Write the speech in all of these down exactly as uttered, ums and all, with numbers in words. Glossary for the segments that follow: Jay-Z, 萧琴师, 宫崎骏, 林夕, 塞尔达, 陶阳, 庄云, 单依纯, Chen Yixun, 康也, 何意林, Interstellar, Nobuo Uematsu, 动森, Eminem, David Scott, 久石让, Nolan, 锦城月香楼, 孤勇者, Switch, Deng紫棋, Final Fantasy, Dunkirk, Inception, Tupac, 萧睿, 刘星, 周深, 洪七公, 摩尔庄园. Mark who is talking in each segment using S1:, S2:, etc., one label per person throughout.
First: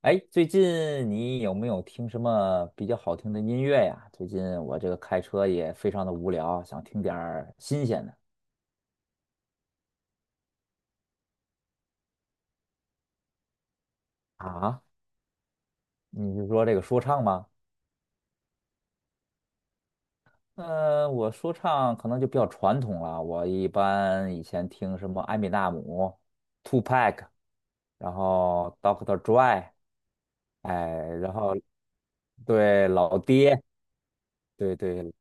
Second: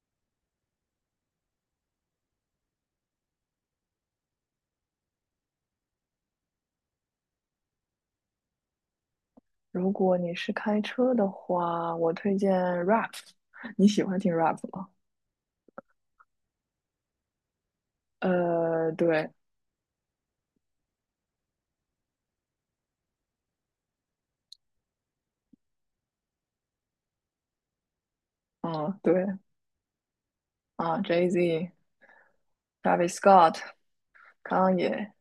S1: 哎，最近你有没有听什么比较好听的音乐呀？最近我这个开车也非常的无聊，想听点儿新鲜的
S2: 如果你是开车的话，我推荐 rap。你喜欢听 rap
S1: 啊。
S2: 吗？
S1: 你是说这个说唱吗？
S2: 呃，对，
S1: 呃，我说唱可能就比较传统了。我一般以前听什么艾米纳姆、t w o p a c k 然后 D R o
S2: 嗯，
S1: o c t
S2: 对，
S1: Dre，
S2: 啊
S1: 哎，然后
S2: ，Jay-Z、d
S1: 对
S2: a v i d
S1: 老
S2: Scott、
S1: 爹，
S2: 康
S1: 对
S2: 也，
S1: 对，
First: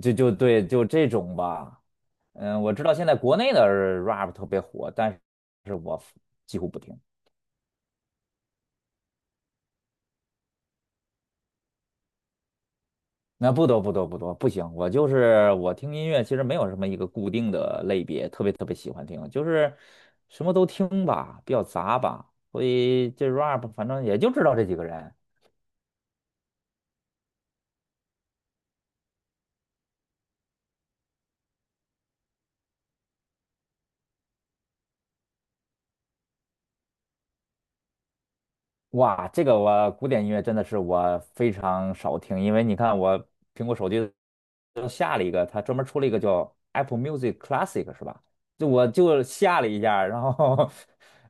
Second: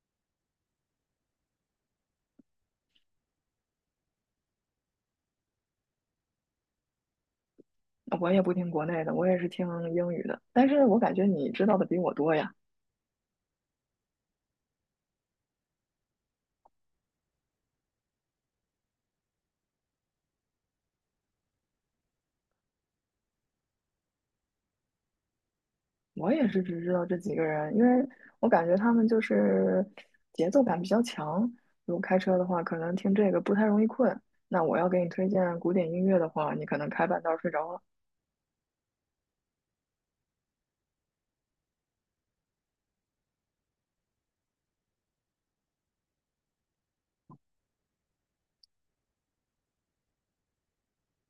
S1: 就就对就这种吧。嗯，我知道现在国内的 rap 特别火，但是我几乎不听。
S2: 我也不听国内的，我也是听英语的。但是我感觉你知道的比我多呀，
S1: 那不多不多不多，不行，我就是我听音乐，其实没有什么一个固定的类别，特别特别喜欢听，就是什么都听吧，比较杂吧，所以这 rap 反正也就知道这几个人，
S2: 我也是只知道这几个人，因为我感觉他们就是节奏感比较强。如果开车的话，可能听这个不太容易困。那我要给你推荐古典音乐的话，你可能开半道儿睡着了。
S1: 哇，这个我古典音乐真的是我非常少听，因为你看我苹果手机都下了一个，它专门出了一个叫 Apple Music Classic 是吧？就我就下了一下，然后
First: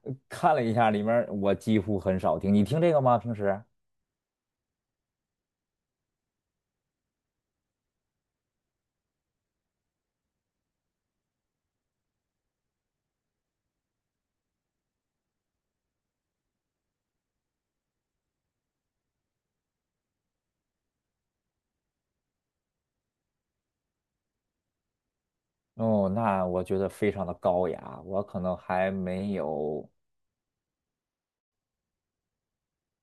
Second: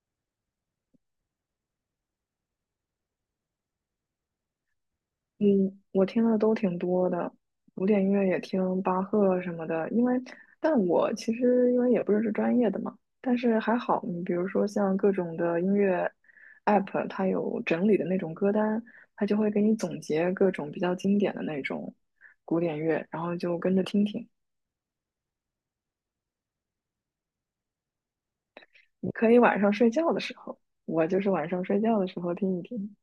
S1: 看了一下里面儿我几乎很少听。你听这个吗？平时？
S2: 嗯，我听的都挺多的，古典音乐也听巴赫什么的。因为，但我其实因为也不是是专业的嘛，但是还好，你比如说像各种的音乐 app,它有整理的那种歌单，它就会给你总结各种比较经典的那种古典乐，然后就跟着听听。
S1: 哦，那我觉得非常的高雅，我可能还
S2: 你可
S1: 没
S2: 以晚上睡
S1: 有，
S2: 觉的时候，我就是晚上睡觉的时候听一听，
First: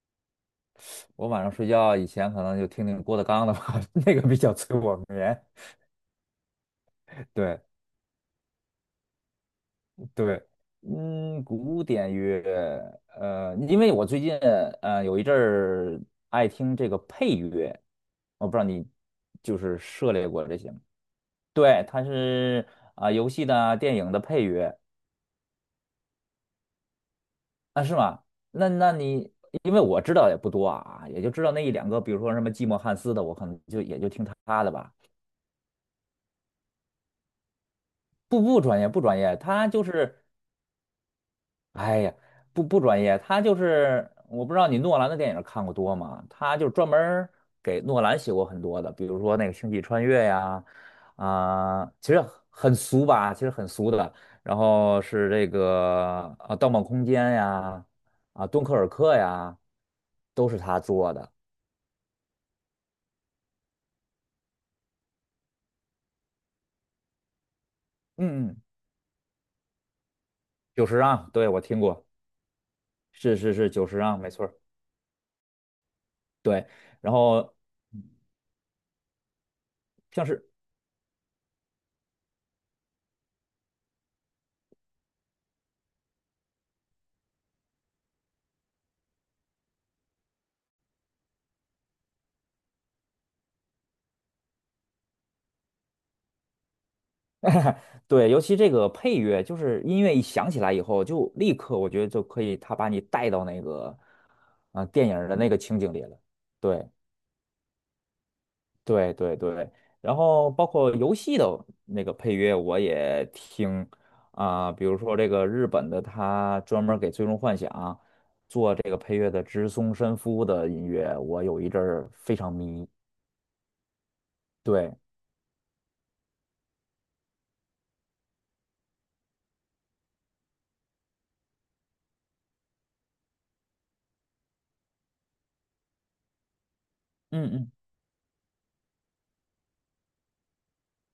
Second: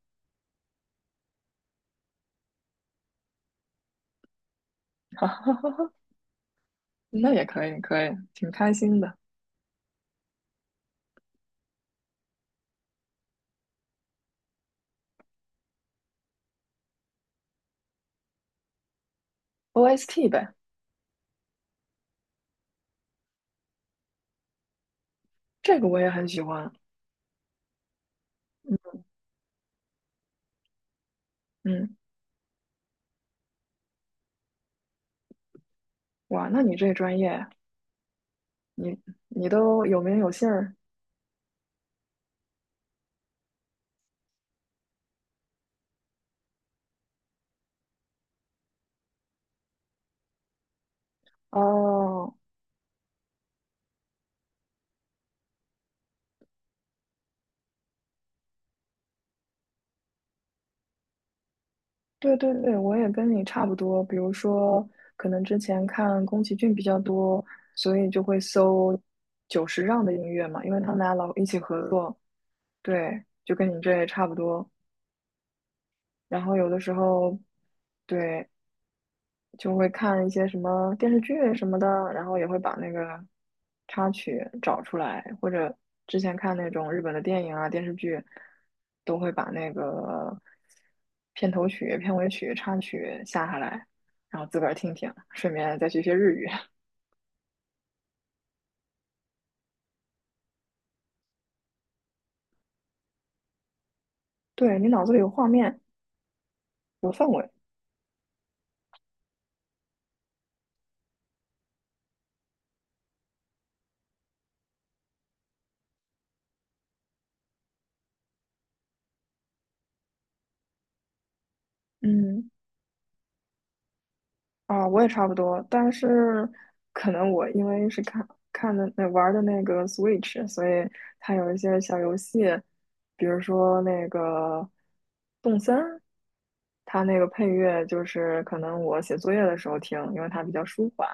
S1: 我晚上睡觉以前可能就听听郭德纲的吧，那个比较催我眠。
S2: 那也
S1: 对。
S2: 可以，可以，挺开心的。
S1: 对，嗯，古典乐，呃，因为我最近呃有一阵儿爱听这个配乐，我不知道你就是涉猎
S2: O S T
S1: 过
S2: 呗，
S1: 这些吗？对，它是啊、游戏的啊、电影的配乐
S2: 这个我也很喜欢。
S1: 啊，是吗？那那
S2: 嗯。
S1: 你因为我知道也不多啊，也就知道那一两
S2: 嗯
S1: 个，比如说什么寂寞汉斯的，我可能就也就听他的吧。
S2: 哇，那你这专业，
S1: 不不专业，
S2: 你
S1: 不专业，
S2: 你
S1: 他就
S2: 都有名
S1: 是
S2: 有姓儿
S1: 哎呀，不不专业，他就是我不知道你诺兰的电影看过多吗？他就专门儿给诺兰写过很多的，比如说那个《星际穿越》呀，啊、其实
S2: 哦。
S1: 很俗吧，其实很俗的。然后是这个啊，《盗梦空间》呀，啊，《敦刻尔克》呀，都是他做的。
S2: 对对对，我也跟你差不多。比如说，可能之前看宫崎骏比较多，所以就会
S1: 嗯嗯，
S2: 搜久石让的音乐嘛，因为
S1: 九
S2: 他
S1: 十
S2: 们俩
S1: 让，
S2: 老一
S1: 对，
S2: 起
S1: 我听
S2: 合
S1: 过，
S2: 作。对，
S1: 是
S2: 就
S1: 是
S2: 跟
S1: 是，
S2: 你
S1: 九
S2: 这
S1: 十
S2: 也
S1: 让，
S2: 差
S1: 没
S2: 不
S1: 错儿
S2: 多。然后有
S1: 对，
S2: 的时
S1: 然
S2: 候，
S1: 后
S2: 对，就会
S1: 像
S2: 看一
S1: 是
S2: 些什么电视剧什么的，然后也会把那个插曲找出来，或者之前看那种日本的电影啊、电视剧，都会把那个片头曲、片尾曲、插曲下下来，然后自个儿听听，顺便再学学日语。
S1: 对，尤其这个配乐，就是音乐一响起来以后，就立刻我觉得就可以，他把你带到那个，
S2: 对，
S1: 啊，
S2: 你脑
S1: 电
S2: 子
S1: 影
S2: 里有
S1: 儿的
S2: 画
S1: 那个情
S2: 面，
S1: 景里了。对，
S2: 有氛围，
S1: 对，对，对。然后包括游戏的那个配乐，我也听啊、比如说这个日本的，他专门儿给《最终幻想》做这个配乐的植松伸夫的音乐，我有一阵儿非
S2: 嗯。
S1: 常迷。
S2: 啊，
S1: 对，
S2: 我也差不多，但是可能我因为是看看的那玩儿的那个 Switch,所以它有一些小游戏，比如说那个动森儿它那个
S1: 嗯
S2: 配
S1: 嗯
S2: 乐就是可能我写作业的时候听，因为它比较舒缓，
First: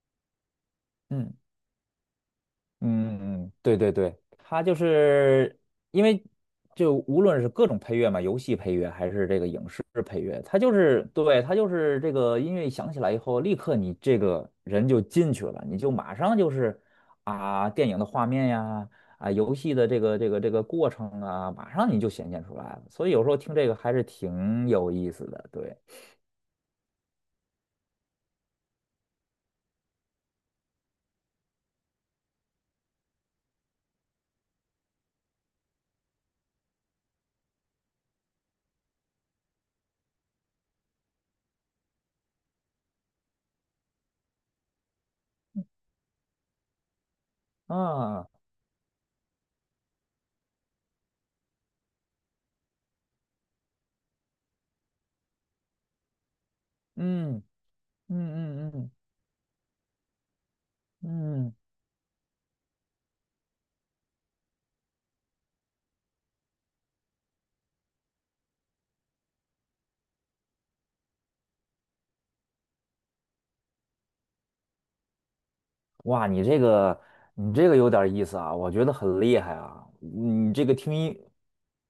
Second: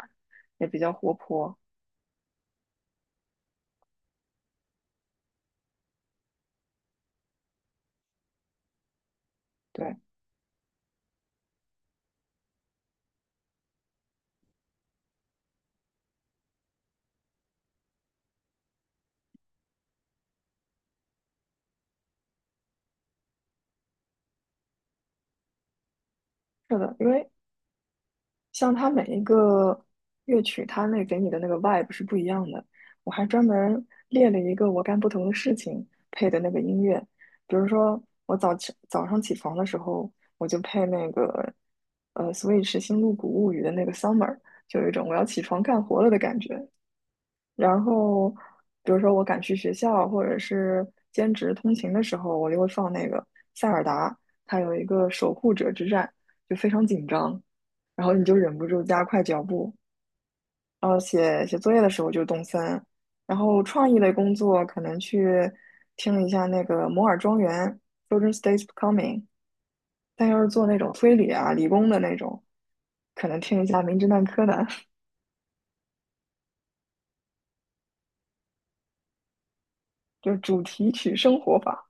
S2: 也比较活
S1: 嗯。
S2: 泼。
S1: 嗯嗯，对对对，它就是因为就无论是各种配乐嘛，游戏配乐还是这个影视
S2: 对，
S1: 配乐，它就是对它就是这个音乐一响起来以后，立刻你这个人就进去了，你就马上就是啊电影的画面呀，啊游戏的这个这个这个过程啊，马上你就显现出来了。所以有时候听这个还是挺有意思的，对
S2: 是的，因为像它每一个乐曲，它那给你的那个 vibe 是不一样的。我还专门列了一个我干不同的事情配的那个音乐，比如说我早起早上起床的时候，我就配那个呃 Switch《星露谷物语》的那个 Summer,就有一种我要起床干活了的感觉。然
S1: 啊，
S2: 后，比如说我赶去学校或者是兼职通勤的时候，我就会放那个塞尔达，它有一个守护者之战，就非常紧张，然后
S1: 嗯
S2: 你就忍不
S1: 嗯嗯嗯
S2: 住
S1: 嗯。
S2: 加快脚步。然后写
S1: 嗯
S2: 写作业的时候就动森，然后创意类工作可能去听一下那个摩尔庄园 （(Children's d a y s c o m i n g 但要是做那种推理啊、理工的那种，可能听一下《名侦探柯南》，
S1: 哇，你这个你这个有点意思啊，我觉得很厉害啊。
S2: 就是
S1: 你
S2: 主
S1: 这个
S2: 题
S1: 听音，
S2: 曲生活法，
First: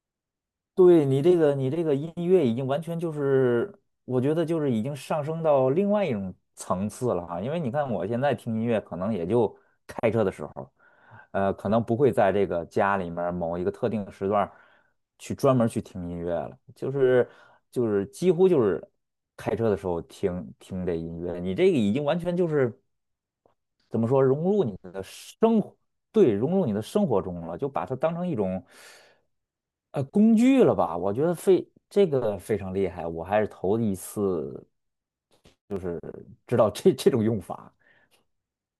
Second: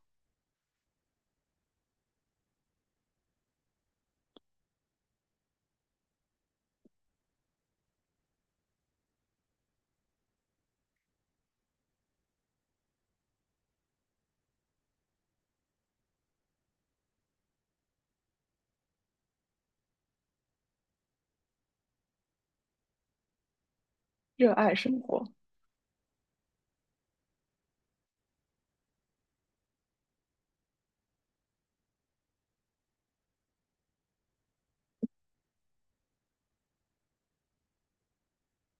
S1: 对你这个你这个音乐已经完全就是，我觉得就是已经上升到另外一种层次了啊。因为你看我现在听音乐，可能也就开车的时候，呃，可能不会在这个家里面儿某一个特定的时段儿去专门儿去听音乐了，就是就是几乎就是开车的时候听听这音乐。你这个已经完全就是。怎么说融
S2: 热
S1: 入
S2: 爱
S1: 你
S2: 生
S1: 的
S2: 活。
S1: 生活，对，融入你的生活中了，就把它当成一种呃工具了吧？我觉得非这个非常厉害，我还是头一次知道这这种用法。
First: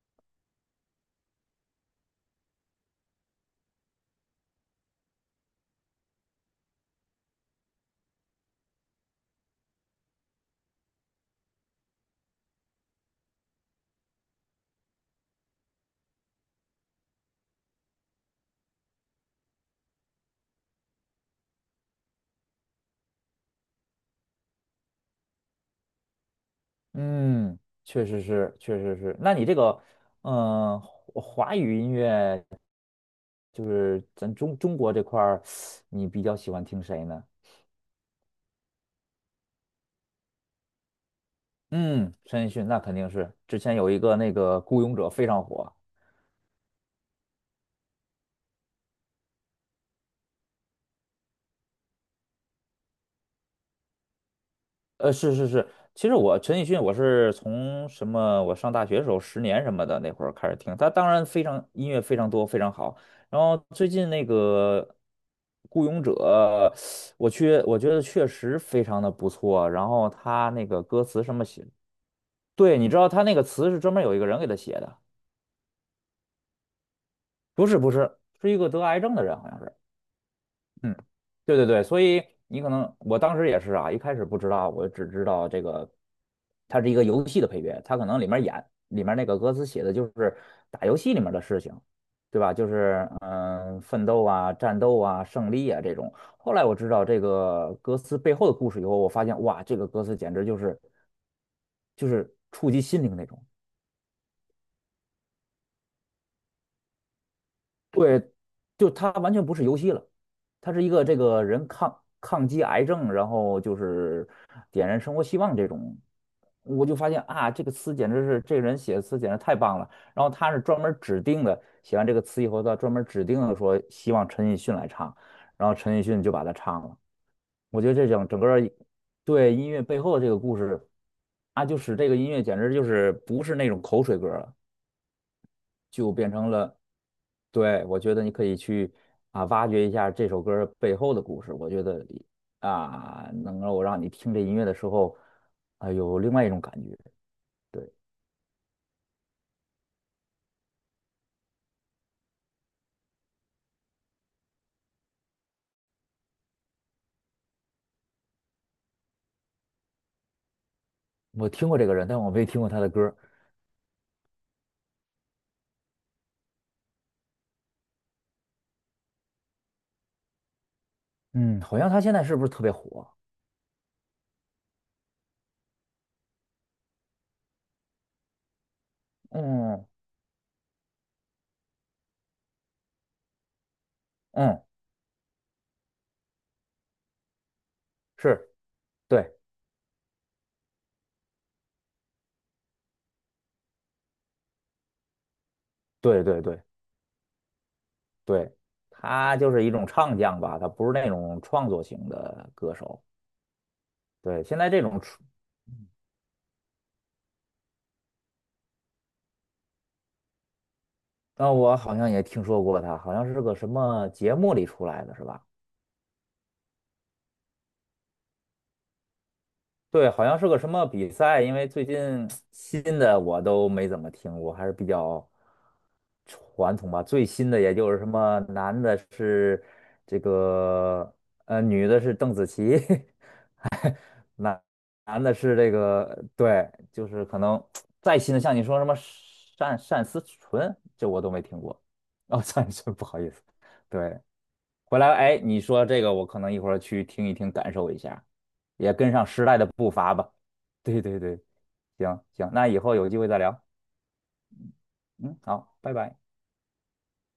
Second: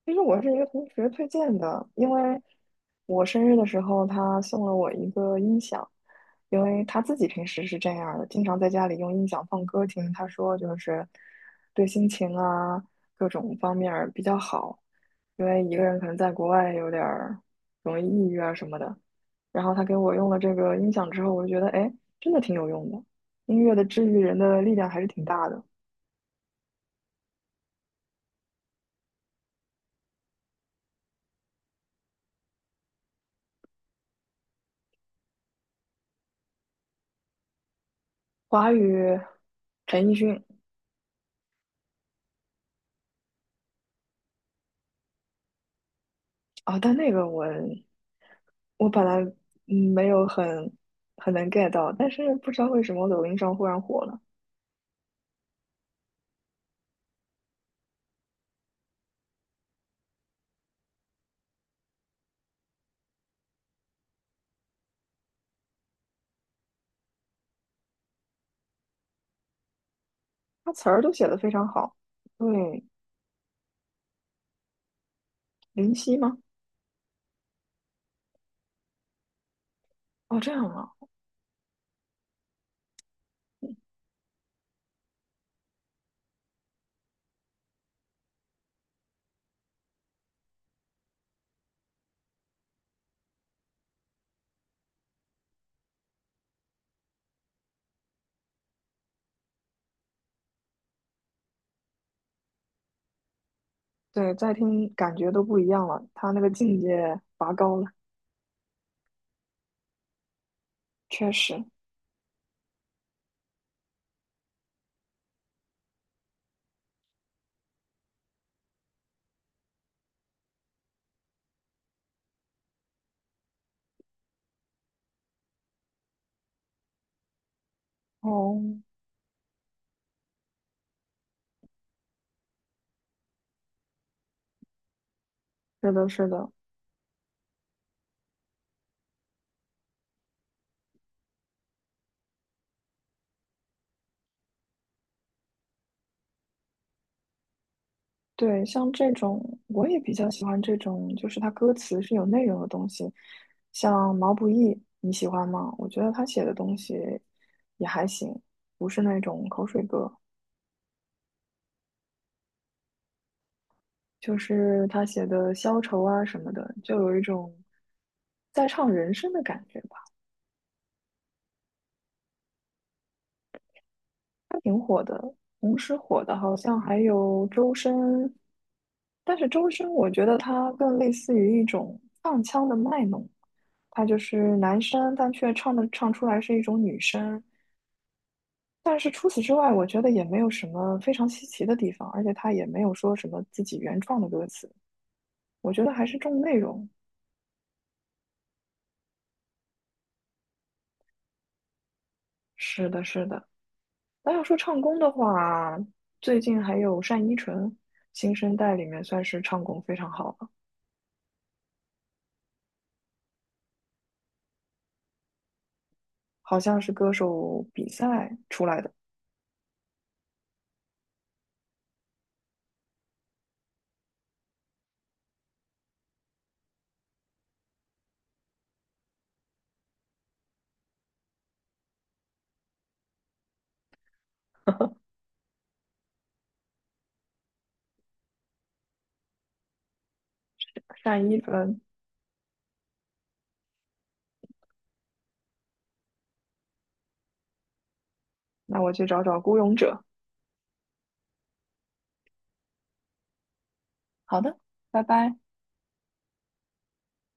S2: 其实我是一个同学推荐的，因为我生日的时候，他送了我一个音响，因为他自己平时是这样儿的，经常在家里用音响放歌听。他说就是对心情啊各种方面儿比较好，因为一个人可能在国外有点儿容易抑郁啊什么的。然后他给我用了这个音响之后，我就觉得哎，真的挺有用的，音乐的治愈人的力量还是挺大的。
S1: 嗯，确实是，确实是。那你这个，嗯、华华语音乐就是咱中中国这块儿，你比较喜欢听谁呢？
S2: 华语，陈奕迅
S1: 嗯，陈奕迅那肯定是，之前有一个那个《孤勇者》非常火。
S2: 啊，但那个我。我本来嗯没有很很能 get 到，但是不知道为什么我抖音上忽然火了，
S1: 呃，是是是，其实我陈奕迅我是从什么，我上大学的时候十年什么的那会儿开始听，他当然非常音乐非常多，非常好。然后最近那个《孤勇者》，我去我觉得确实非常的不错。然后他那
S2: 他
S1: 个
S2: 词儿
S1: 歌
S2: 都
S1: 词
S2: 写
S1: 什
S2: 得
S1: 么
S2: 非常
S1: 写，
S2: 好。
S1: 对，
S2: 对，
S1: 你知道他那个词是专门有一个人给他写的，
S2: 林夕吗？
S1: 不是不是，是一个得癌症的人好像是。
S2: 哦，这样啊，
S1: 嗯，对对对，所以你可能我当时也是啊，一开始不知道，我只知道这个它是一个游戏的配乐，它可能里面演里面那个歌词写的就是打游戏里面的事情，对吧？就是嗯、呃奋斗啊、战斗啊、胜利啊这种。后来我知道这个歌词背后的故事以后，我发现哇，这个歌词简直就是就是触及心灵那种。
S2: 对，再听感觉都不一样了，他那个境界拔高了，
S1: 对。就他完全不是游戏了，他是一个这
S2: 确
S1: 个
S2: 实。
S1: 人抗抗击癌症，然后就是点燃生活希望这种。我就发现啊，这个词简直是这个人写的词简直太棒了。然后他是专门指定的，写完这个词以后，他专门指定的说希望陈奕迅来唱，然后陈奕迅就把它唱了。我觉得这整整个儿
S2: 哦，
S1: 对音乐背后的这个故事啊，就使这个音乐简直就是不是那种口水歌了。
S2: 是的，
S1: 就
S2: 是
S1: 变
S2: 的，
S1: 成了，对，我觉得你可以去啊挖掘一下这首歌背后的故事。我觉得啊，能够让你听这音乐的时候啊，有另外一种感觉。对，
S2: 对，像这种我也比较喜欢这种，就是他歌词是有内容的东西，像毛不易，你喜欢吗？我觉得他写的东西也还行，不是那种口水歌。
S1: 我听过这个人，但我没听过他的歌
S2: 就是他写的消愁啊什么的，就有一种在唱人生的感觉吧。
S1: 嗯，好像他现在是不是特别火？
S2: 同时火的好像还有周深，但是周
S1: 嗯
S2: 深我觉得他更类似于一种放腔的卖弄，他就是
S1: 嗯，
S2: 男生，但却唱的唱出来是一种女生。
S1: 是，
S2: 但是除
S1: 对
S2: 此之外，我觉得也没有什么非常稀奇的地方，而且他也没有说什么自己原创的歌词，我觉得还是
S1: 对对
S2: 重内
S1: 对
S2: 容。
S1: 对，他就是一种唱将吧，他不是那种创作型的歌
S2: 是
S1: 手。
S2: 的，是的。那要
S1: 对，
S2: 说
S1: 现在
S2: 唱
S1: 这
S2: 功
S1: 种
S2: 的
S1: 出，
S2: 话，最近还有单依纯，新生代里面算是唱功非常好了，
S1: 那我好像也听说过他，好像是个什么节目里出来的，是吧？
S2: 好像是歌手比赛出来的
S1: 对，好像是个什么比赛，因为最近新的我都没怎么听过，还是比较传统吧。最新的也就是什么男的是这个呃，女的是邓紫棋，男男的是这个对，就是可能再新的像你说什么单单思纯，这我
S2: 单
S1: 都
S2: 依
S1: 没听
S2: 纯。
S1: 过。哦，单思纯，不好意思，对，回来，哎，你说这个，我可能一会儿去听一听，感受一下，
S2: 那我
S1: 也
S2: 去
S1: 跟
S2: 找
S1: 上
S2: 找
S1: 时
S2: 《孤
S1: 代的
S2: 勇
S1: 步
S2: 者》。
S1: 伐吧。对对对，行行，那以后有机会再聊。
S2: 好的，拜拜。
S1: 嗯，好，拜拜。